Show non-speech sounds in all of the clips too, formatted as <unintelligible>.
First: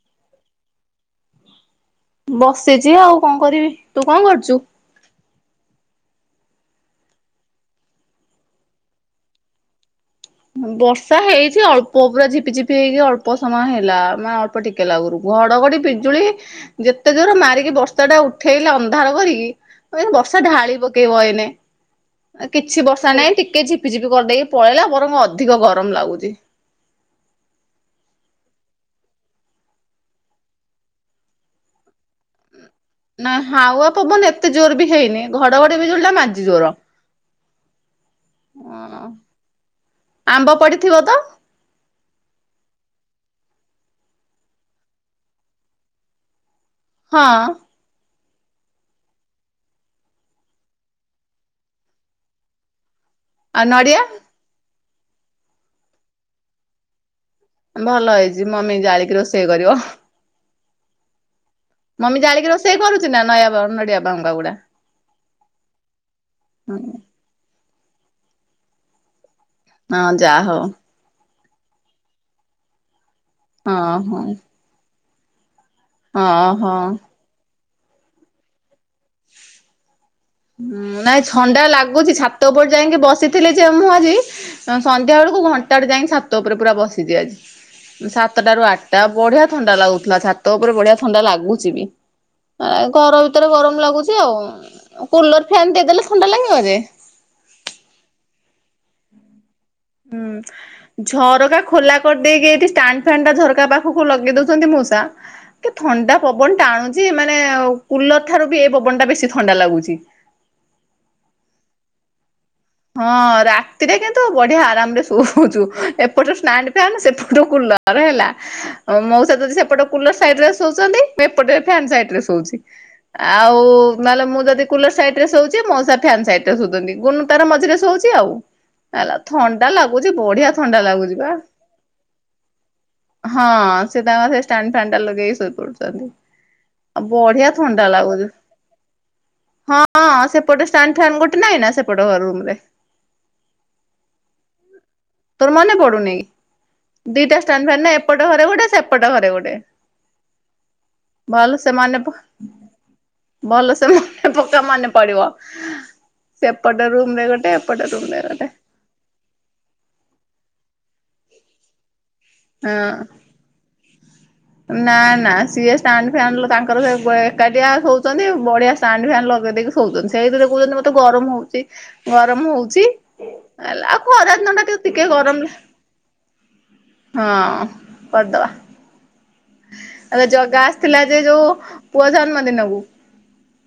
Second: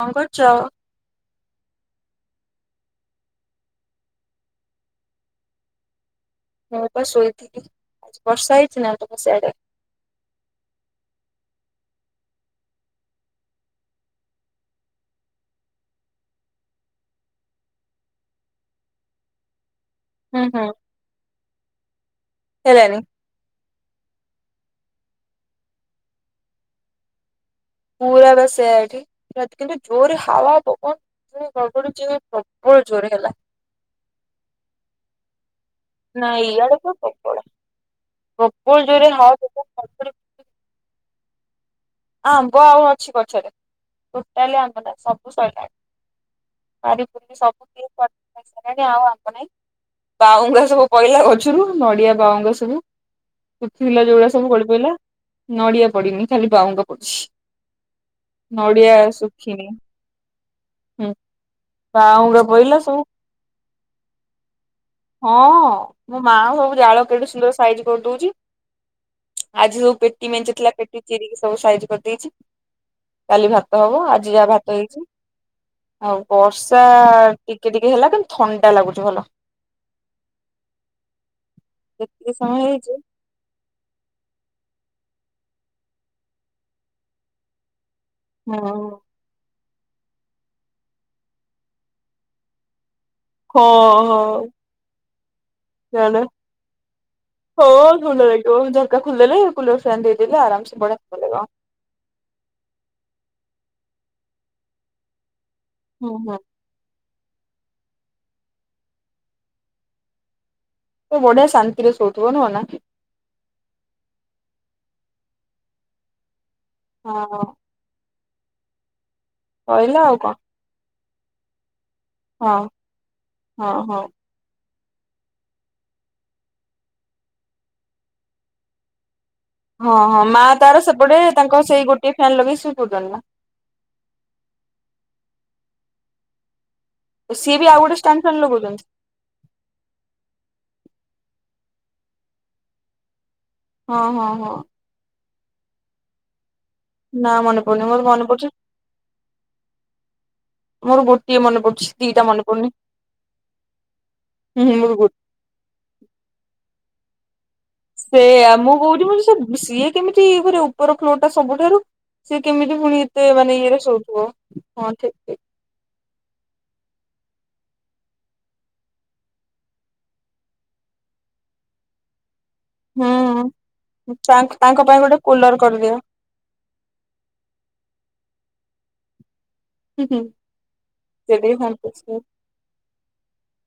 କଣ କରୁଛ? ବସିଛି ଆଉ କଣ କରିବି, ତୁ କଣ କରୁଛୁ? ମୁଁ ବା ଶୋଇଥିଲି, ଆଜି ବର୍ଷା ହେଇଛି ନା ତମ ସେଆଡେ? ବର୍ଷା ହେଇଛି, ଅଳ୍ପ ପୁରା ଝିପିଝପି ହେଇକି ଅଳ୍ପ ସମୟ ହେଲା, ମାନେ ଅଳ ଅଳ୍ପ ଟିକେ ଲାଗୁରୁ ଘଡଘଡି ବିଜୁଳି ଯେତେ ଜୋର ମାରିକି ବର୍ଷା ଟା ଉଠେଇଲା ଅନ୍ଧାର କରିକି। କ ବର୍ଷା ହୁଁ ହୁଁ ଢାଳି ପକେଇବ ଏଇନେ, କିଛି ହେଲାନି ବର୍ଷା ନାହିଁ ଟିକେ ଝିପ୍ ଝିପି ଝିପି କରିଦେଇକି ପଳେଇଲା ବରଂ ଅଧିକ ଗରମ ଲାଗୁଛି। ପୁରା ବା ସେୟଆ ଏଠି କିନ୍ତୁ ଜୋରେ ହାୱା ପବନ <unintelligible> ଗଡ଼ଡୁଛି। ନାଁ ହାୱା ପବନ ଏତେ ଜୋର ବି ହେଇନି, ଘଡଘଡ ବିଜୁଳିଟା ନାଇଁ ମାରିଚି ଜୋର। ଇଆଡେ ତ ପ୍ରବଳ ଓ ପ୍ରବଳ ଜୋରେ ହାୱା <unintelligible> ଆମ୍ବ ପଡ଼ିଥିବ ତ? ଆମ୍ବ ଆଉ ଅଛି ଗଛରେ, ଟୋଟାଲି ଆମ୍ବ ନାଇ ସବୁ ସାଇଲାଣି। ହଁ ପାରିପୂରି ସବୁ କିଏ କୁଆଡେ ନେଇସାରିଲେଣି ଆଉ ଆମ୍ୱ ନାହିଁ। ବାଉଙ୍ଗା ସବୁ ପଇଲା ଗଛରୁ, ନଡିଆ ବାଉଙ୍ଗା ସବୁ। ଆଉ <unintelligible> ନଡିଆ ଥିଲା ଯୋଉଗୁଡା ସବୁ ଗଡି ପଡିଲା ନଡିଆ ପଡିନି ଖାଲି ବାଉଙ୍ଗା ପଡିଛି। ଭଲ ହେଇଛି, ମମି ଜାଳିକି ରୋଷେଇ କରିବ। ହଁ। ମମି ଜାଳିକି ରୋଷେଇ କରୁଛି ନା ନାଇଁ ମ ମିଡିଆ ବାହୂଙ୍ଗା ଗୁଡା। ହଁ ମୋ ମା ସବୁ ଜାଳ କେଡ଼େ ସୁନ୍ଦର ସାଇଜି କରିଦଉଛି ଆଜି ସବୁ ହଁ ପେଟି ଯା ମେଞ୍ଚେ ହଉ ଥିଲା ପେଟି ଚିରିକି ସବୁ ସାଇଜ। କଲା। କରିଦେଇଛି କାଲି ଭାତ ହଁ ହବ ହଁ ଆଜି ଯାହା ଭାତ ହେଇଛି। ଆଉ ହଁ ବର୍ଷା ହଁ ଟିକେ ଟିକେ ହେଲା କିନ୍ତୁ ଥଣ୍ଡା ଲାଗୁଛି ଭଲ। ହଁ ନାଇଁ ଥଣ୍ଡା ଲାଗୁଛି ଯେତିକି ଛାତ ସମୟ ଉପରେ ହେଇଛି ଯାଇକି ବସି ଥିଲେ ଯେ ମୁଁ ଆଜି ସନ୍ଧ୍ୟା ବେଳକୁ ଘଣ୍ଟା ଟେ ଯାଇକି ଛାତ ଉପରେ ପୁରା ବସିଛିି ଆଜି। ସାତଟାରୁ ହଁ। ଆଠଟା ବଢିଆ। ଥଣ୍ଡା ଲାଗୁଥିଲା ଛାତ ଉପରେ ବଢିଆ ଥଣ୍ଡା ଲାଗୁଛି ବି ଘର ରେ ହଁ ଗରମ ଲାଗୁଛି ହଁ ଆଉ କୁଲର ଫ୍ୟାନ୍ ଦେଇଦେଲେ ଥଣ୍ଡା ଲାଗିବ ଯେ ହଉ ଭଲ ଥଣ୍ଡା ଲାଗିବଝରକା ଖୋଲି ଦେଲେ କୁଲରଫ୍ୟନ୍ ଦେଇଦେଲେ ଆରାମସେ ବଢିଆ ଥଣ୍ଡା ଲାଗିବ। ଝରକା ଖୋଲା କରିଦେଇକି ଏଠି ଷ୍ଟାଣ୍ଡ ଫ୍ୟାନ ଟା ଝରକା ପାଖକୁ ଲଗେଇ ଦଉଛନ୍ତି ମୂଷା ହୁଁ ଥଣ୍ଡା ହୁଁ ପବନ ଟା ଆଣୁଛି ମାନେ କୁଲର ଠାରୁ ବି ଏଇ ପବନ ଟା ବେଶୀ ଥଣ୍ଡା ଲାଗୁଛି। ତ ବଢିଆ ଶାନ୍ତିରେ ଶୋଉଥିବ ନୁହଁ ନା। ହଁ ରାତିରେ କିନ୍ତୁ ବଢିଆ ଆରାମ ରେ ଶୋଉଛୁ ଏପଟୁ ଷ୍ଟ୍ୟଣ୍ଡସେପଟୁ ହଁ। ସେପଟୁକୁ କୁଲ ହେଲା ମଉସା ଯଦି ସେପଟ କହିଲା କୁଲର ଆଉ କଣ ସାଇଡ ଶୋଉଛନ୍ତି ଏପଟ ସାଇତିରେ ସୋ ହଁ ଉଛି ଆଉ ହଁ ହଁ। ନହେଲେ ମୁଁ ଯଦି କୁଲର ସାଇଟିରେ ଶୋଉଛି ମଉସା ଫ୍ୟାନ ସାଇଟରେ ଶୋଉଛନ୍ତି। ତାର ମଝିରେ ଶୋଉଛି ଆଉ। ହେଲା ଥଣ୍ଡା ହଁ ଲାଗୁଛି ହଁ ମା ବଢିଆ ତାର ଥଣ୍ଡା ସେପଟେ ଲାଗୁଛି ବା। ତାଙ୍କ ସେଇ ଗୋଟିଏ ଫ୍ୟାନ ଲଗେଇ ଶୋଇ ପଡୁଛନ୍ତି ନା। ହଁ ସେ ତାଙ୍କ ସେ ଷ୍ଟ୍ୟଣ୍ଡଫ୍ୟାନ ଲଗେଇକି ଶୋଇ ପଡୁଛନ୍ତି। ଆଉ ବଢିଆ ସିଏ ବି ଆଉ ଥଣ୍ଡା ଗୋଟେ ଷ୍ଟାଣ୍ଡ ଲାଗଛି। ଫ୍ୟାନ ଲଗଉଛନ୍ତି ହଁ ସେପଟେ ଷ୍ଟ୍ୟାଣ୍ଡଫ୍ୟାନ ଗୋଟେ ନାଇଁ ନା ସେପଟ ରୁମ ରେ। ହଁ ହଁ ହଁ। ତୋର ମନେ ପଡୁନି ନା ଦିଟା ମନେ ଷ୍ଟ୍ୟାଣ୍ଡଫ୍ୟାନ ପଡୁନି ନାହି ମୋର ମନେ ଏପଟ ପଡୁଛି ଘରେ ଗୋଟେ ସେ ଏପଟ ଘରେ ଗୋଟେ। ମୋର ଗୋଟିଏ ଭଲ ମନେ ସେ ପଡଛି ପ ଦିଟା ମେ ପଡୁନି। ଭଲ ସେ ମନେ ପକା ହୁଁ ହୁଁ ମନେ ମୋର ଗୋ ପଡିବ ସେପଟ ରୁମରେ ଗୋଟେ ଏପଟ ରୁମ୍ ରେ ଗୋଟେ ସେଇଆ ମୁଁ କହୁଚି ମତେ ସେ ସିଏ କେମିତି ଏ କରିବ ଉପର ଫ୍ଲୋରଟା ସବୁଠାରୁ। ସେ ହଁ। କେମିତି ପୁଣି ଏତେ ମାନେ ଇଏରେ ଶୋଉଥିବ ହଁ ଠିକ ଠିକ। ଷ୍ଟାଣ୍ଡଫ୍ୟାନ ଲୋ ତାଙ୍କର ସେ ଏକାଟିଆ ସୋଉଚନ୍ତି ବଢିଆ ଷ୍ଟାଣ୍ଡ ଫ୍ୟାନ୍ ଲଗେଇ ଦେଇକି ସୋଉଛନ୍ତି। ସେଇଥିରେ କହୁଛନ୍ତି ମତେ ଗରମ ହଉଛି ଗରମ ହଉଛି। ହୁଁ। ହେଲା ଆଉ ଖରା ତାଙ୍କ ଦିନ ଟା ଟ ତାଙ୍କ ପାଇଁ ଟିକେ ଗୋଟେ ଗରମ କୁଲର କରିଦିଅ ହଁ କରଦବା। ହୁଁ ହୁଁ ଆବେ ଜଗା ଆସିଥିଲା ଯେ ସେ ଯୋଉ ଟିକେ ପୁଅ ସନ୍ତୁଷ୍ଟ ଜନ୍ମ ଦିନକୁ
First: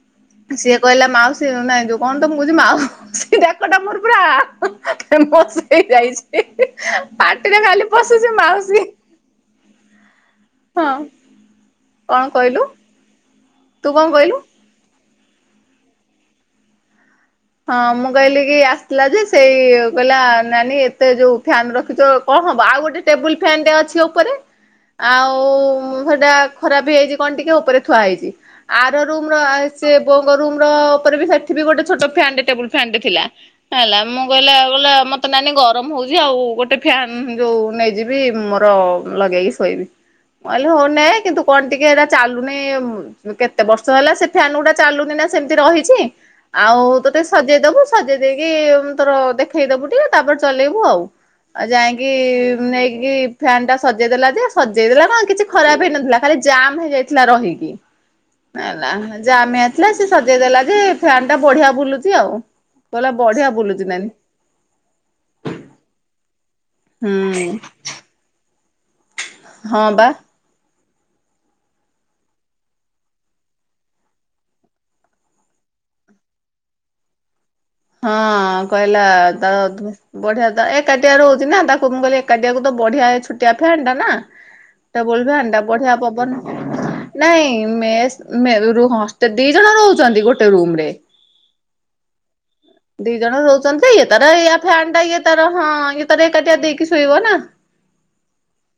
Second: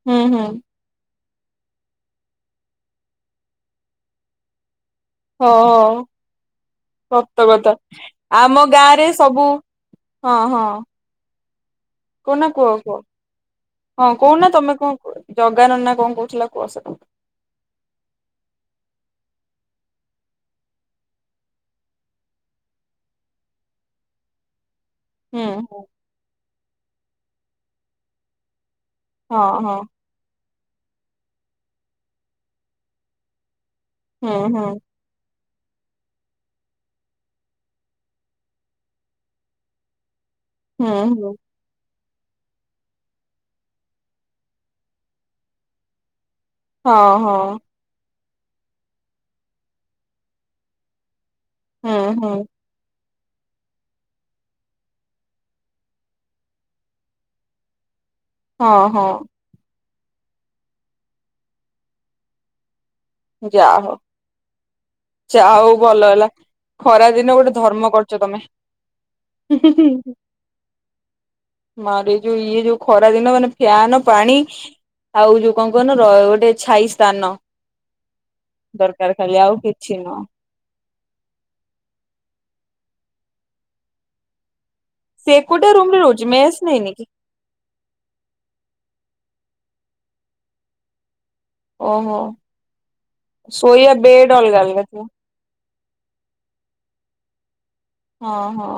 ହୁଁ ହୁଁ। ସିଏ କହିଲା ମାଉସୀ ନାଇଁ ଯୋଉ କଣ ତ ମୁଁ କହୁଚି ମାଉସି ଡାକଟା ମୋର ପୁରା ହଁ ବସେଇ ହଁ ଯାଇଛି ସତ ପାଟିରେ କଥା ଖାଲି ପଶୁଛି ଆମ ମାଉସୀ ଗାଁ ରେ ସବୁ ହଁ ହଁ। ହଁ। କଣ କହୁନା କହିଲୁ କୁହ କୁହ ତୁ କଣ ହଁ କହିଲୁ? କୋହୁନା ତମେ କଣ କୁହ ଜଗାନନା କଣ କହୁଥିଲା କୁହ ସେଟୁ ହଁ ମୁଁ କହିଲି କି ଆସିଥିଲା ଯେ ସେଇ କହିଲା ନାନୀ ଏତେ ଯୋଉ ଫ୍ୟାନ ରଖିଚ କଣ ହବ ଆଉ ଗୋଟେ ଟେବୁଲ ଫ୍ୟାନଟେ ଅଛି ଉପରେ। ଆଉ ହୁଁ ହେଇଟା ଖରାପ ବି ହେଇଛି କଣ ଟିକେ ଉପରେ ଥୁଆ ହେଇଛି। ଆର ରୁମର ହଁ ହଁ। ସେ ବୋଉଙ୍କ ରୁମର ଉପରେ ବି ସେଠି ବି ଗୋଟେ ଛୋଟ ଟେବୁଲ ଫ୍ୟାନଟେ ଥିଲା। ହେଲା ମୁଁ ହୁଁ କହିଲେ ଆ ହୁଁ କହିଲା ମ ତ ନାନୀ ଗରମ ହଉଚି ଆଉ ଗୋଟେ ଫ୍ୟାନ ଯୋଉ ନେଇଯିବି ମୋର ଲଗେଇକି ଶୋଇବି। କହିଲି ହୁଁ ହଉନେ ହୁଁ କିନ୍ତୁ କଣ ଟିକେ ଏଇଟା ଚାଲୁନି କେତେ ବର୍ଷ ହେଲା ସେ ଫ୍ୟାନ ଗୁଡା ଚାଲୁନି ନା ସେମିତି ରହିଛି ଆଉ ହଁ ହଁ ଦେବୁ ସଜେଇ ଦେଇକି ତୋର ଦେଖେଇଦବୁ ଟିକେ ତାପରେ ଚଲେଇବୁ ଆଉ। ଅ ହୁଁ ଯାଇଁକି ହୁଁ ନେଇକି ଫ୍ୟାନ୍ ଟା ସଜେଇ ଦେଲା ଯେ ସଜେଇ ଦେଲା କଁ କିଛି ଖରାପ୍ ହେଇନଥିଲା ଖାଲି ଜାମ୍ ହେଇଯାଇଥିଲା ରହିକି। <inaudible> ହଁ ହେଲା ହଁ ଜାମ୍ ହେଇଆଇଥିଲା ସେ ସଜେଇ ଦେଲା ଯେ ଫ୍ୟାନ୍ ଟା ବଢିଆ ବୁଲୁଚି ଆଉ। କହିଲା ବଢିଆ ଯା ବୁଲୁଛି ହଉ ନାନୀ ଚା ହଉ ଭଲ ହେଲା। ଖରା ଦିନ ହୁଁ ଗୋଟେ ଧର୍ମ କରୁଚ ତମେ। ହଁ <inaudible> ମାରେ ଯୋଉ ଇଏ ଯୋଉ ଖରା ଦିନ ମାନେ ଫ୍ୟାନ ପାଣି ଆଉ ଯୋଉ କଁ କହୁନ ର ଗୋଟେ ଛାଇ ସ୍ଥାନ। ହଁ କହିଲା ଦରକାର ଖାଲି ଆଉ <unintelligible> କିଛି ନୁହଁ। ବଢିଆ ତ ଏ ଏକାଟିଆ ରହୁଚି ନା ତାକୁ ମୁଁ କହିଲି ଏକାଟିଆକୁ ତ ବଢିଆ ଏ ଛୋଟିଆ ଫ୍ୟାନ୍ ଟା ନା। ଟେବୁଲ୍ ସେ ଫ୍ୟାନ୍ ଟା ଏକୁଟିଆ ରୁମ ବଢିଆ ରେ ରହୁଛି ପବନ୍। ମେସ୍ ନେଇନି କି ନାଇଁ ମେସ୍ ମେ ରୁ ହଷ୍ଟେ ଦି ଜଣ ରହୁଛନ୍ତି ଗୋଟେ ରୁମ୍ ରେ। ଓହୋ। ଦି ଜଣ ରଉଚନ୍ତି ଶୋଇବା ଇଏ ବେଡ୍ ତାର ଇଆ ଅଲଗା ଅଲଗା ଫ୍ୟାନ୍ ଟା ଥିବ। ଇଏ ତାର ହଁ ଇଏ ତାର ଏକାଟିଆ ଦେଇକି ଶୋଇବ ନା। ହଁ-ହଁ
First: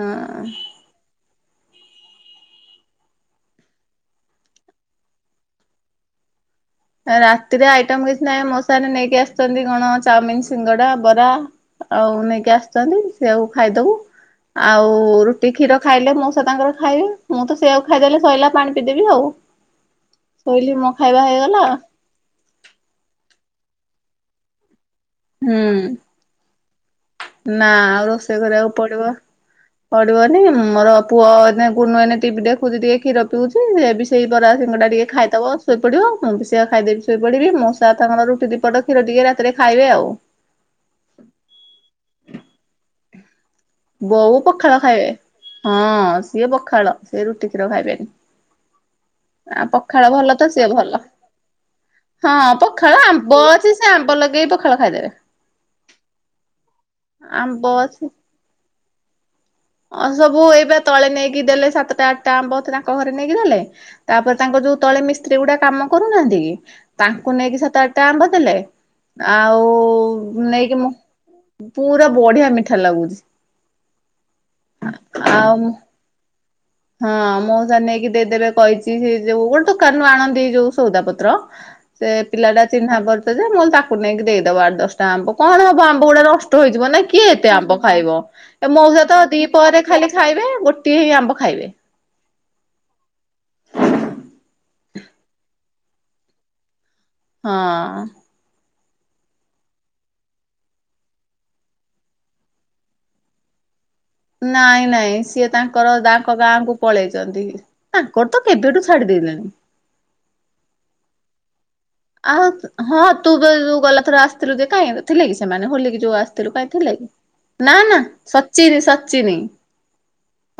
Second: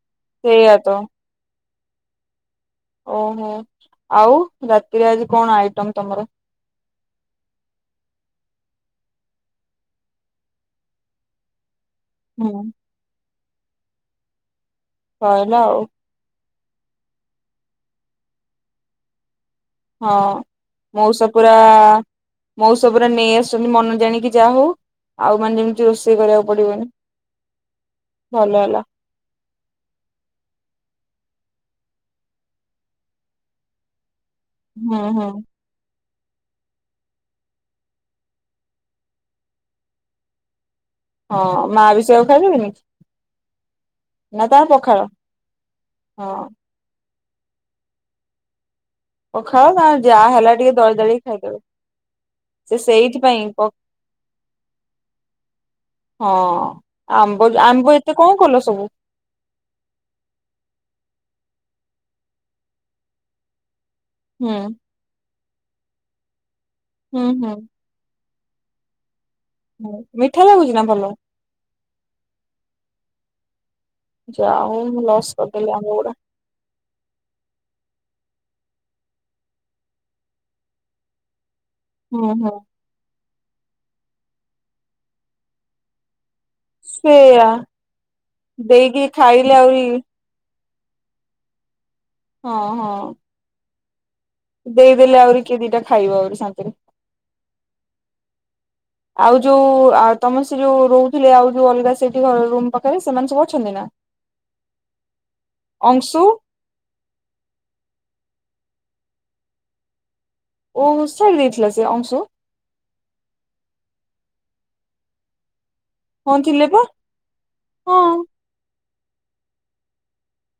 ହଁ ସେଇଆ ତ। ଓହୋ ଆଉ ରାତିରେ ଆଜି କଣ ଆଇଟମ୍ ତମର? ଏ ରାତିରେ ଆଇଟମ୍ କିଛି ନାଇଁ ମଉସା ଏଇନେ ନେଇକି ଆସିଛନ୍ତି କଣ ଚାଉମିନ୍ ସିଙ୍ଗଡା ବରା ଆଉ ହୁଁ। ନେଇକି ଆସିଚନ୍ତି ସେଇଆକୁ ଖାଇଦବୁ ଆଉ ଉ ରୁଟି ସଇଲା କ୍ଷୀର ଆଉ ଖାଇଲେ ମଉସା ତାଙ୍କର ଖାଇବେ ମୁଁ ତ ସେଇଆକୁ ଖାଇଦେଲେ ସଇଲା ପାଣି ପିଇଦେବି ଆଉ। ହଁ ଶୋଇଲି ମୋ ଖାଇବା ମଉସା ପୁରା ହେଇଗଲା ମଉସା ପୁରା ନେଇ ଆସୁଚନ୍ତି ମନ ଜାଣିକି ଯା ହଉ ଆଉ ମାନେ ହୁଁ ଯେମ୍ତି ରୋଷେଇ କରିଆକୁ ପଡିବନି। ନା ଆଉ ରୋଷେଇ ଭଲ କରିଆକୁ ହେଲା। ପଡିବ। ପଡିବନି ମୋର ପୁଅ ଏଇନେ ଗୁନୁ ଏଇନେ ଟିଭି ଦେଖୁଚି ଟିକେ କ୍ଷୀର ପିଉଚି ସେ ବିସ୍ ସେଇ ବରା ସିଙ୍ଗଡ଼ା ହୁଁ ଟିକେ ହୁଁ। ଖାଇଦବସ୍ ଶୋଇପଡିବ ମୁଁ ବି ସେଆ ଖାଇଦେବି ଶୋଇ ପଡିବି ମଉସା ତାଙ୍କର ରୁଟି ଦିପଟ କ୍ଷୀର ଟିକେ ରାତିରେ ଖାଇବେ ଆଉ। ହଁ ମା ବି ସେଇଆକୁ ଖାଇଦେବେନି? ବୋଉ ନା ତାର ପଖାଳ ଖାଇବେ ହଁ ସିଏ ପଖାଳ ସିଏ ରୁଟି କ୍ଷୀର ଖାଇବେନି। ଆ ତା ପଖାଳ ଯାହା ଭଲ ତ ହେଲା ସିଏ ଟିକେ ଦଳି ଭଲ। ଦଳିକି ଖାଇଦେବେ ହଁ ସେ ପଖାଳ ସେଇଥିପାଇଁ ଆମ୍ବ ପ ଅଛି ସେ ଆମ୍ବ ଲଗେଇକି ପଖାଳ ଖାଇଦେବେ। ହଁ ଆମ୍ବ <unintelligible> ଆମ୍ବ ଏତେ କଁ କଲ ସବୁ? ଅଁ ସବୁ ଏଇ ବା ତଳେ ନେଇକି ଦେଲେ ସାତଟା ଆଠଟା ଆମ୍ବ ତାଙ୍କ ଘରେ ନେଇକି ଦେଲେ। ତାପରେ ହୁଁ ତାଙ୍କ ଯୋଉ ତଳେ ମିସ୍ତ୍ରୀ ଗୁଡା କାମ କରୁନାହାନ୍ତି କି ହୁଁ ତାଙ୍କୁ ହୁଁ। ନେଇକି ସାତ ଆ ଟା ଆମ୍ବ ଦେଲେ ଆଉ ହୁଁ। ମିଠା ଲାଗୁଛି ନେଇକି ନା ମୁଁ ଭଲ ପୁରା ବଢିଆ ମିଠା ଲାଗୁଛି। ଯା ହଉ ମୁଁ ଲସ୍ କର୍ ଆଉ ଦେଲି ଆମ୍ବ ଗୁଡା। ହଁ ମଉସା ନେଇକି ଦେଇଦେବେ କହିଚି ସେ ଯୋ ଗୋଟେ ଦୋକାନରୁୁ ଆଣନ୍ତି ଯୋଉ ସଉଦା ପତ୍ର ସେ ହୁଁ ହୁଁ। ପିଲାଟା ଚିହ୍ନା ପାରିଚ ଯେ ମୁଁ ତାକୁ ନେଇକି ଦେଇଦବ ଆଠ୍ ଦଶ୍ ଟା ଆମ୍ବ କଣ ହବ ଆମ୍ବ ଗୁଡା <unintelligible> ଟ ହେଇଯିବ ନା କିଏ ସେଇଆ ଏତେ ଆମ୍ବ ଖାଇବ ଏ ମଉସା ଦେଇକି ତ ଦି ଖାଇଲେ ଆହୁରି ପରେ ଖାଲି ଖାଇବେ ଗୋଟିଏ ହିଁ ଆମ୍ବ ଖାଇବେ। ହଁ-ହଁ ଦେଇଦେଲେ ଆଉରି କିଏ ଦିଟା ଖାଇବ ଆଉରି ଶାନ୍ତିରେ। ହଁ। ଆଉ ଯୋଉ ଆଉ ତମେ ସେ ଯୋଉ ରହୁଥିଲେ ଆଉ ଯୋଉ ଅଲ୍ଗା ସେଇଠି ଘର୍ ରୁମ୍ ପାଖରେ ସେମାନେ ସବୁ ଅଛନ୍ତି ନା? ନାଇଁ ନାଇଁ ସିଏ ତାଙ୍କର ଅଂଶୁ ତାଙ୍କ ଗାଁକୁ ପଳେଇଛନ୍ତି ତାଙ୍କର ତ କେବେଠୁ ଛାଡିଦେଲେଣି। ଓହ ସାରି ଦେଇଥିଲା ସେ ଅଂଶୁ। ଆ ହଁ ତୁ ବା ଯୋଉ ଗଲାପରେ ଆସିଥିଲୁ ଦେଖା ଯେ କାହିଁକି ଥିଲେ କି ସେମାନେ ହୋଲିକି। ଯୋଉ ହଁ ଆସିଥିଲୁ ଥିଲେ କାଇଁ ପା ଥିଲା କି ନା ନା ହଁ। ସ ସଚିନି ସଚିନି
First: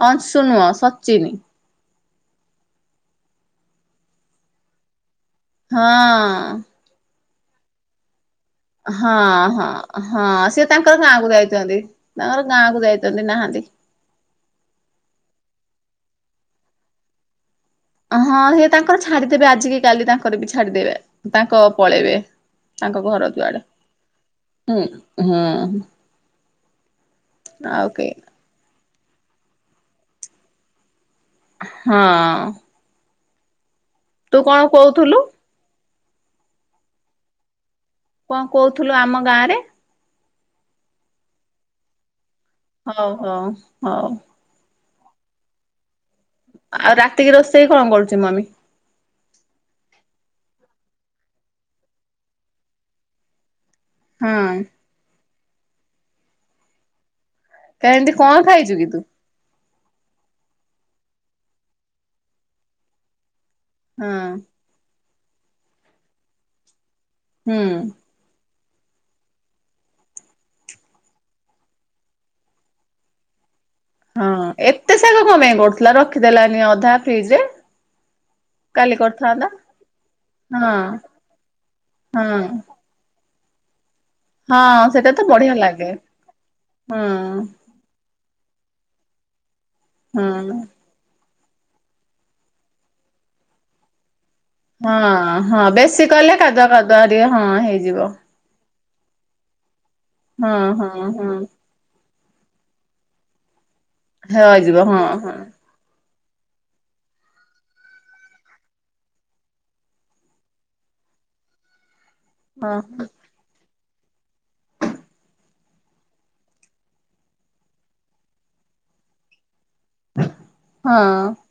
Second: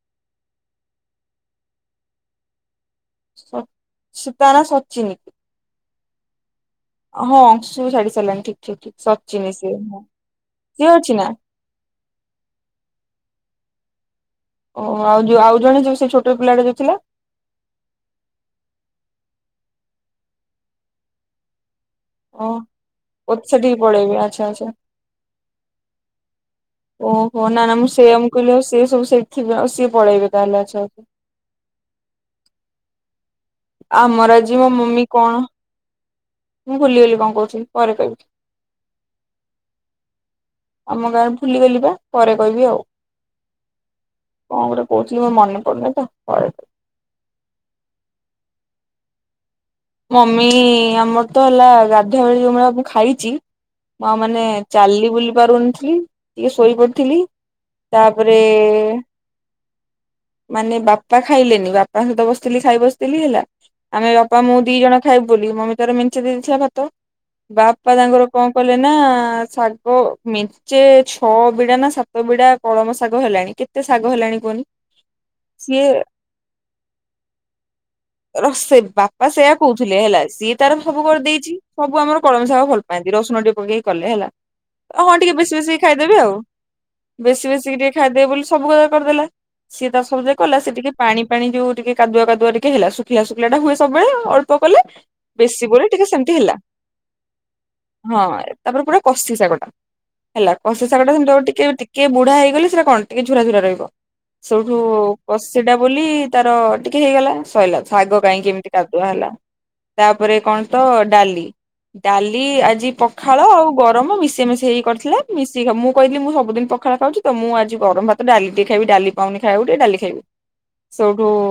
ଅଂଶୁ ନୁହଁ ସଚିନି। ସ ତା ନା ସଚିନି। ହଁ। ହଁ ଅଂଶୁ ବି ଛାଡି ସାରିଲାଣି ଠିକ। ଠିକ ଠିକ ହଁ ସଚିନି ସିଏ ହଁ ହଁ ସିଏ ତାଙ୍କର ଅଛି ନା ଗାଁକୁ ଯାଇଛନ୍ତି ତାଙ୍କର ଗାଁକୁ ଯାଇଛନ୍ତି ନାହାନ୍ତି। ଓହ ଆଉ ଆଉ ଜଣେ ଯୋଉ ସେ ଛୋଟ ପିଲାଟେ ଯୋଉ ଥିଲା। ଅ ହଁ ସେ ତାଙ୍କର ଛାଡିଦେବେ ଆଜିକି କାଲି ତାଙ୍କର ବି ଛାଡିଦେବେ ତାଙ୍କ ପଳେଇବେ। ଓ ତାଙ୍କ ଘର ଓ ଦୁଆଡେ ସେଠିକି ପଳେଇବେ ଆଚ୍ଛା ଆଚ୍ଛା। ହୁଁ ହଁ। ଓହୋ ନା ନା ମୁଁ କେହି ସେମ କହିଲ ଆଉ ସିଏ ସବୁ ସେଠି ଆଉ ସିଏ ପଳେଇବେ ତାହେଲେ ଆଚ୍ଛା। ହଁ। ଆମର ତୁ ଆଜି କଣ ମୋ ମମି କହୁଥିଲୁ କଣ ମୁଁ ଭୁଲି ଗଲି କଣ କହୁଥିଲି ପରେ କହିବି। କଣ କହୁଥିଲୁ ଆମ ଗାଁରେ। ଆମ ଗାଁରେ ଭୁଲିଗଲି ବା ପରେ କହିବି ଆଉ। ହଉ ହଉ ହଉ। କଣ ଗୋଟେ କହୁଥିଲି ମୁଁ ମନେ ପଡନି ତ କ ଆଉ ରାତିକି ରୋଷେଇ କଣ କରୁଛି ମମି? ମମି ଆମର ତ ହେଲା ଗାଧୁଆବେଳି ଯୋଉଭଳି ମୁଁ ଖାଇଛି। ମା ମାନେ ହଁ ଚାଲଲି ବୁଲି ପାରୁନଥିଲି ଟିକେ ଶୋଇ ପଡିଥିଲି। କେମିତି କଣ ତାପରେ। ଖାଇଛୁ କି ତୁ ମାନେ ବାପା ଖାଇଲେନି ବାପାଙ୍କ ସହିତ ବସିଥିଲି ଖାଇ ବସିଥିଲି ହେଲା। ଆମେ ହଁ ବାପା ମୁଁ ଦି ଜଣ ଖାଇବୁ ବୋଲି ମମି ତାର ମେଞ୍ଚେ ଦେଇଥିଲା ଭାତ ହୁଁ ବାପା ତାଙ୍କର। କଣ କଲେ ନା ଶାଗ ମେଞ୍ଚେ ଛଅ ବିଡା ନା ସାତ ବିଡା କଳମ ଶାଗ ହେଲାଣି କେତ ହଁ ଏତେ ଶାଗ କଣ ପାଇଁ ସିଏ କରୁଥିଲା ରଖିଦେଲାନି ଅଧା ଫ୍ରିଜରେ। ରୋଷେଇ ବାପା ସେୟା କହୁଥିଲେ ହେଲା ସିଏ ହଁ ତାର ସବୁ କରିଦେଇଛି ସବୁ ଆମର ହଁ କଳମ ଶାଗ ଭଲ ପାଆନ୍ତି ରସୁଣ ଟିକେ ପକେଇକି କଲେ ହେଲା। ସେଟା ହଁ ତ ଟିକେ ବେଶୀ ବଢିଆ ବେଶୀ ଲାଗେ ଖାଇଦେବେ ଆଉ ହଁ ବେଶୀ ବେଶିକି ଟିକେ। ଖାଇଦେବେ ବୋଲି ସବୁ ଜାଙ୍କ କରିଦେଲା ସିଏ ତା ସବୁ ଜାଙ୍କ କଲା ହଁ। ସେ ଟିକେ ପାଣି ପାଣି ଯୋଉ ଟିକେ କାଦୁଆ କାଦୁଆ ଟିକେ ହେଲା ଶୁଖିଲା ଶୁଖିଲାଟା ହୁଏ ସବୁବେଳେ ଅଲ ଅଳ୍ପ କଲେ ହଁ ହଁ ବେଶୀ ବୋଲି ଟିକେ ସେମତି କଲେ ହେଲା କାଦୁଆ କାଦୁଆ ଟିକେ ହଁ ହେଇଯିବ ହଁ। ତାପରେ ପୁରା କଷି ଶାଗଟା ହେଲା ହଁ କଷି ହଁ ଶାଗଟା ହଁ। ସେମିତି ଟିକେ ଟିକେ ବୁଢା ହେଇଗଲେ ସେଟା କଣ ଟିକେ ଝୁରାଝୁରା ରହିବ ସେଉଠୁ ରହିଯିବ ହଁ ହଁ କଷି ଏଟା ବୋଲି ତାର ଟିକେ ହେଇଗଲା ସଇଲା ଶାଗ କାହିଁକି ଏମିତି କାଦୁଆ ହେଲା ତାପରେ କଣ ତ ଡାଲି ଡାଲି ହଁ ଆଜି ପ ପଖାଳ ଆଉ ଗରମ ମିଶେଇ ମିଶେଇ କରିଥିଲେ ମିଶି ମୁଁ କହିଥିଲି ମୁଁ ସବୁଦିନ ପଖାଳ ଖାଉଚି ତ ମୁଁ ଆଜି ଗରମ ଭାତ ଡାଲି ଟିକେ ଖାଇବି ଡାଲି ପାଉନି ଖାଇବାକୁ ଡାଲି ସେଉଠୁ ହଁ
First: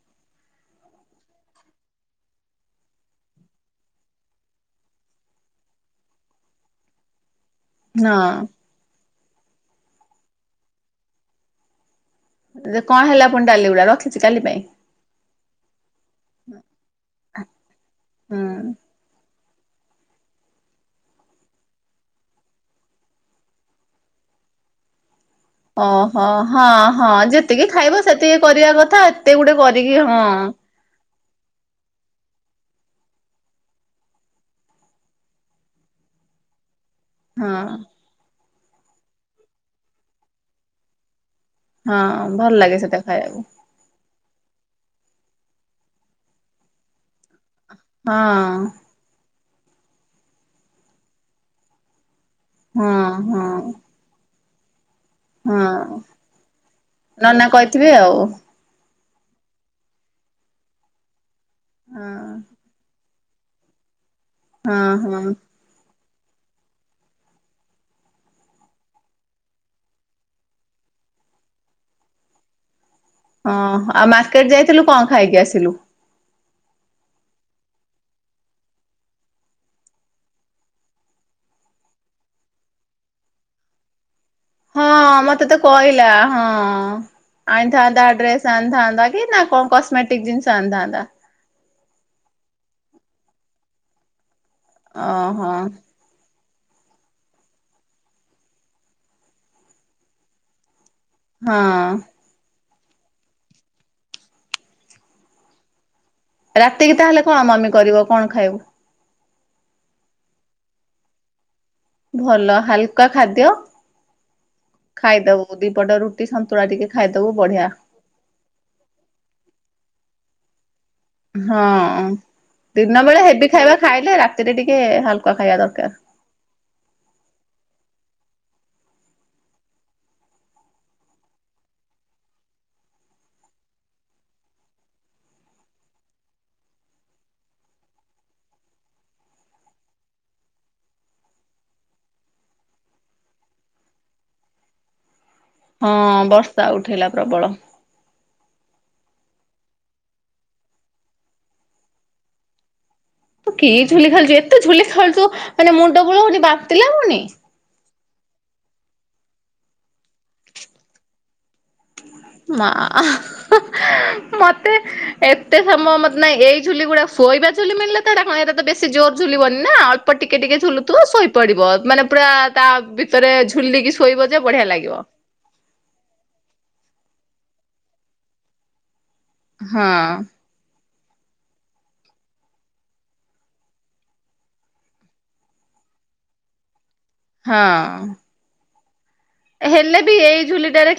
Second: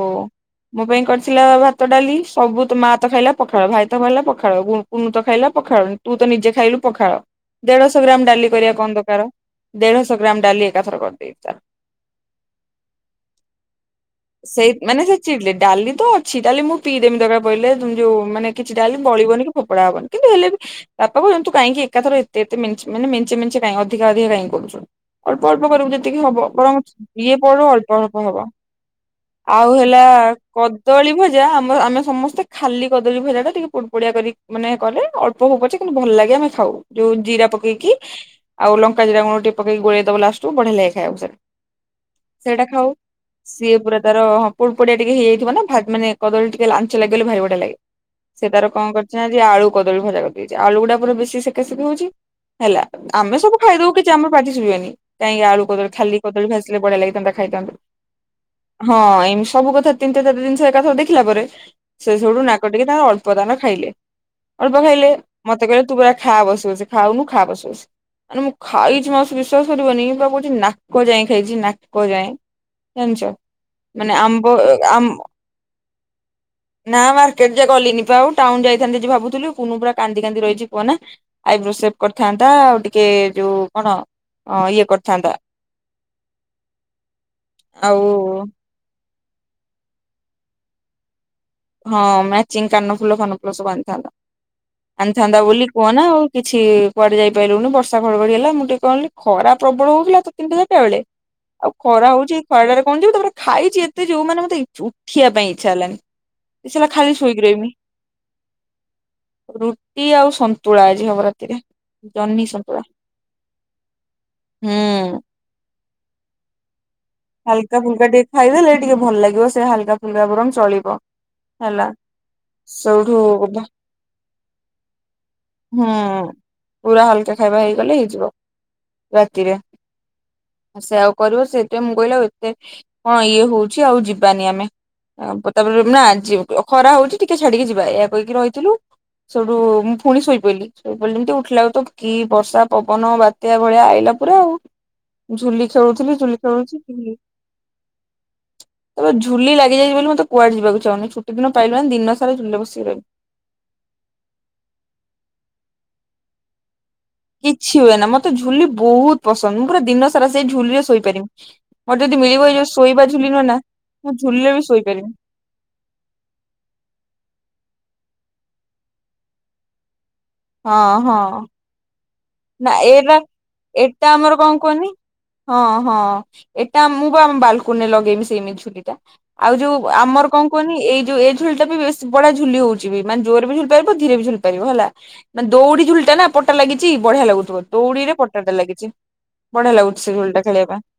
ମୋ ପାଇଁ କରିଥିଲା ଭାତ ଡାଲି ସବୁ ମା ତ ଖାଇଲା ପଖାଳ ଭାଇ ତ ଖାଇଲା ପଖାଳ ଗୁନୁତ ଖାଇଲା ପଖାଳ ତୁ ତ ନିଜେ ଖାଇଲୁ ପଖାଳ ଦେଢଶହ ହଁ। ଗ୍ରାମ ଡାଲି କରିବା କଣ ଦରକାର ଦେଢଶହ ଗ୍ରାମ ଡାଲି ଏକାଥର କରିଦେଇଛି ତାର ଯେ କଣ ହେଲା ପୁଣି ଡାଲି ଗୁଡାକ ରଖିଛି କାଲି ପାଇଁ ସେଇ ମାନେ ସେ ଚିଡିଲେ ଡାଲି ତ ଅଛି ଡାଲି ମୁଁ ପିଇଦେବି ଦରକାର ପଇଲେ ଯୋଉ ହୁଁ। ମାନେ କିଛି ଡାଲି ବଳିବନି ଫେପଡା ହବିନି କିନ୍ତୁ ହେଲେ ବି ବାପା କହୁଛନ୍ତି ତୁ କାଇଁକି ଏକାଥରେ ଏତେ ଏତେ ମେଞ୍ଚେ ମାନେମେଞ୍ଚେ କାଇଁ ଅଧିକା ଅଧିକା କାଇଁ କରୁଚୁ। ଅଳ୍ପ ଅଳ୍ପ କରିବୁ ଯେତିକି ଓହୋ ହବ ହଁ ବରଂ ହଁ ଇଏ ଯେତିକି ପଡ଼ୁଅଳ୍ପ ଖାଇବ ଅଳ୍ପ ସେତିକି ହବ। କରିବା କଥା ଏତେ ଗୁଟେ ଆଉ କରିକି ହେଲା ହଁ। କଦଳୀ ଭଜା ଆମ ଆମେ ସମସ୍ତ ସେତେ ଖାଲି କଦଳୀ ଭଜା ଟା ଟିକେ ପୁଡ଼ୁ ପୁଡିଆ କରି ମାନେ କଲେ ଅଳ୍ପ ହେଉ ପଛେ କିନ୍ତୁ ଭଲ ଲାଗେ ଆମେ ଖାଉ ଯୋଉ ଜିରା ହଁ ପକେଇକି ଆଉ ଲଙ୍କା ଜିରା ଗୁଣ୍ଡଟିକେ ପକେଇକି ଗୋଲେଇ ଦବ ଲାଷ୍ଟକୁ ବଢିଆ ଲାଗେ ଖଇବାକୁ ହଁ ଭଲ ଲାଗେ ସେଟା ଖାଇବାକୁ। ସିଏ ପୁରା ତାର ହଁ କୁଡୁ କଡିଆ ଟିକେ ହେଇଯାଇଥିବ ନା ମାନେ କଦଳ ଟିକେ ଲାଞ୍ଚ ଲାଗଗଲେ ଭାରି ଭଲ ଲାଗେ ସେ ହଁ। ତାର କଣ କର ସେ ଆଳୁ କଦଳୀ ଭଜା କରିଦେଇଛି ଆଳୁ ଗୁଡା ପୁର ବେଶୀ ସେକାସେକି ହେଲା ହଁ ଆମେ ହଁ ସବୁ ଖାଇଦେବୁ ଜମା ପାଟି ଶୁଭିବନି କାହିଁକି ଆଳୁ ହଁ କଦଳୀ ଖାଲି କଦଳୀ ଭାସିଲେ ବଢିଆ ଲାଗିଥାନ୍ତା ନନା ଖାଇଥାନ୍ତୁ କହିଥିବେ ଆଉ। ହଁ ଏମିତି ସବୁ କଥା ତିନିଟା ଚାରିଟା ଜିନିଷ ଏକାଥରେ ଦେଖିଲା ପରେ ହଁ ସେ ସବୁଠୁ ନାକ ଟିକି ତାଙ୍କର ଅଳ୍ ଉପଦାନ ଖାଇଲେ ଅଳ୍ପ ହଁ ଖାଇଲେ। ହଁ ମତେ କହିଲେ ତୁ ପୁରା ଖାଆ ବସି ବସି ଖାଉନୁ ଖାଆ ବସି ବସି। ମାନେ ମୁଁ ଖାଇଛି ମାଉସି ବିଶ୍ଵାସ କରିବନି ପୁରା ମୁଁ କହୁଛି ନାକ ଯାଏଁ ଖାଇଛି ନାକ ଯାଏଁ। ଜାଣିଚ ମାନେ ଆମ୍ବ ଆମ କିଏ ଆସିଲୁ? ନା ମାର୍କେଟ ଯେ ଗଲିନି ଆଉ ଟାଉନ ଯାଇଥାନ୍ତି ଯେ ଭାବୁଥିଲି କୁନୁ ପୁରା କାନ୍ଦି କାନ୍ଦି ରହିଛି କୁହ ନା ଆଇବ୍ରୋ ସେପ କରିଥାନ୍ତା ଆଉ ଟିକେ ଯୋଉ କଣ ଇଏ? ହଁ କରିଥାନ୍ତା ମତେ ତ କହିଲା ହଁ ଆଉ ଆଣିଥାନ୍ତା ଡ୍ରେସ ଆଣିଥାନ୍ତା କି ନା କଣ କଷ୍ଟ ମେଟିକ ଜିନିଷ ଆଣିଥାନ୍ତି। ହଁ ମ୍ୟାଚିଂ କାନଫୁଲ ଫାନ ଫୁଲ ସବୁ ଆଣିଥାନ୍ତା ଆଣିଥାନ୍ତା ଓହୋ ବୋଲି କୁହ ନା ଆଉ କିଛି କୁଆଡେ ଯାଇପାରିଲୁନି ବର୍ଷା ଘଡଘଡି ହେଲା ମୁଁ ଟିକେ କହିଲି ଖରା ପ୍ରବଳ ହଉଥିଲା ତ ତିନିଟା ଚାରିଟା ବେଳେ। ଆଉ ହଁ ଖରା ହଉଛି ଏଇ ଖରାଟାରେ କଣ ଯିବୁ ତାପରେ ଖାଇଛି ଏତେ ଯୋଉ ମାନେ ମତେ ଉଠିବା ପାଇଁ ଇଚ୍ଛା ହେଲାନି। ଏ ଶଳା ରାତିକି ଖାଲି ତାହେଲେ ଶୋଇକି କଣ ରହିମି ମମି କରିବ କଣ ଖାଇବୁ? ରୁଟି ଆଉ ସନ୍ତୁଳା ଆଜି ହବ ରାତିରେ। ଜହ୍ନି ଭଲ ସନ୍ତୁଳା। ହାଲକା ଖାଦ୍ୟ ହୁଁ। ଖାଇଦବ ଦିପଟ ରୁଟି ଟି ସନ୍ତୁଳା ଟିକେ ଖାଇଦବୁ। ବଢିଆ। ହାଲକା ଫୁଲକା ଟିକେ ଖାଇଦେଲେ ଟିକେ ଭଲ ଲାଗିବ ସେ ହାଲକା ଫୁଲକା ବରଂ ଚଳିବ। ହଁ ହେଲା। ଦିନ ସେଇଠୁ ବେଳେ ହେବି ଭା ଖାଇବା ଖାଇଲେ ରାତିରେ ଟିକେ ହାଲକା ଖାଇବା ହୁଁ ଦରକାର। ପୁରା ହାଲକା ଖାଇବା ହେଇଗଲେ ହେଇଯିବ ରାତିରେ। ସେ ଆଉ କରିବ ସେଥିପାଇଁ ମୁଁ କହିଲି ଏତେ କଣ ଇଏ ହଉଛି ଆଉ ଯିବାନି ଆମେ। ତାପରେ ନା ଖରା ହଉଛି ଟିକେ ଛାଡିକି ଯିବା ଏୟା କହିକି ରହିଥିଲୁ। ସେଠୁ ମୁଁ ପୁଣି ଶୋଇପଇଲି ଶୋଇପଇଲି ଯେମିତି ଉଠିଲା ବେଳକୁ ତ କି ବର୍ଷା ପବନ ବା କେ ଭଳିଆ ଆଇଲା ପୁରା ଆଉ। ଝୁଲି ଖେଳୁଥିଲି ହଁ ଝୁଲି ବର୍ଷା ଖେଳୁଛି ଉଠେଇଲା ଝୁଲି। <inaudible> ତ ଝୁଲି ଲାଗିଯାଇଛି ବୋଲି ମତେ କୁଆଡେ ଯିବାକୁ ଚାହୁନି ଛୁଟି ଦିନ ପାଇଲୁ ମାନେ ଦିନ ସାରା ଝୁଲି ବସିକି ରହିବୁ। ତୁ କିଏ ଝୁଲି ଖାଉଲଛୁ ଏତେ ଝୁଲି ଖାଉୁଛୁ ମାନେ ମୁଣ୍ଡ ବୋଲଉନି ବାନ୍ତି ଲାଗୁନି। କିଛି ହୁଏ ନା ମତେ ଝୁଲି ବହୁତ ପସନ୍ଦ ମୁଁ ପୁରା ଦିନ ସାରା ସେଇ ଝୁଲି ରେ ଶୋଇପାରିବି। ମୋରେ ଯଦି ମିଳିବ ଏଇ ମା ଯୋଉ ଶୋଇବା ଝୁଲି ନ ନା ମୁଁ ଝୁଲିଲରେ ବି ଶୋଇପାରିବି। ଏତ ସମ ମତେ ନ ଏଇ ଝୁଲି ଗୁଡା ଶୋଇବା ଝୁଲି ମଣିଲେ ତଟା କଣ ଏଟା ତ ବେଶୀ ଜୋର ଝୁଲିବନି ନା ଆଳ୍ପ ଟିକେ ଟିକେ ହଁ ବୁଲୁ ତୁ ହଁ ଶୋଇପଡିବ ମାନେ ପୁରା ତା ନା ଏଇଟା ଭିତରେ ଝୁଲିକି ଏଟା ଶୋଇବ ଆମର ଯେ କଣ ବଢିଆ କୁହନି ଲାଗିବ। ହଁ ହଁ ଏଟା ମୁଁ ବା ଆମ ବାଲକୁନ ରେ ଲଗେଇବି ସେଇମିତି ଝୁଲି ଟା। ଆଉ ଯୋଉ ହଁ ଆମର କଣ କୁହନି ଏଯୋଉ ଏ ଝୁଲି ଟା ବି ବେଶ ବଢିଆ ଝୁଲି ହଉଛି ବି ମାନ ଜୋରରେ ବି ଝୁଲି ପାରିବ ଧୀରେ ବି ଝୁଲି ପାରିବ ହେଲା। ମାନେ ଦଉଡି ଝୁଳିଟା ନା ପଟା ଲାଗିଛି ବଢିଆ ଲାଗୁଥିବ ହଁ। ଦଉଡିରେ ପଟାଟା ଲାଗିଛି। ବଢିଆ ହେଲେ ଲାଗୁଛି ବି ସେ ଏଇ ଗୋଲଟା ଖେଳିବା ପାଇଁ। ଝୁଲିଟାରେ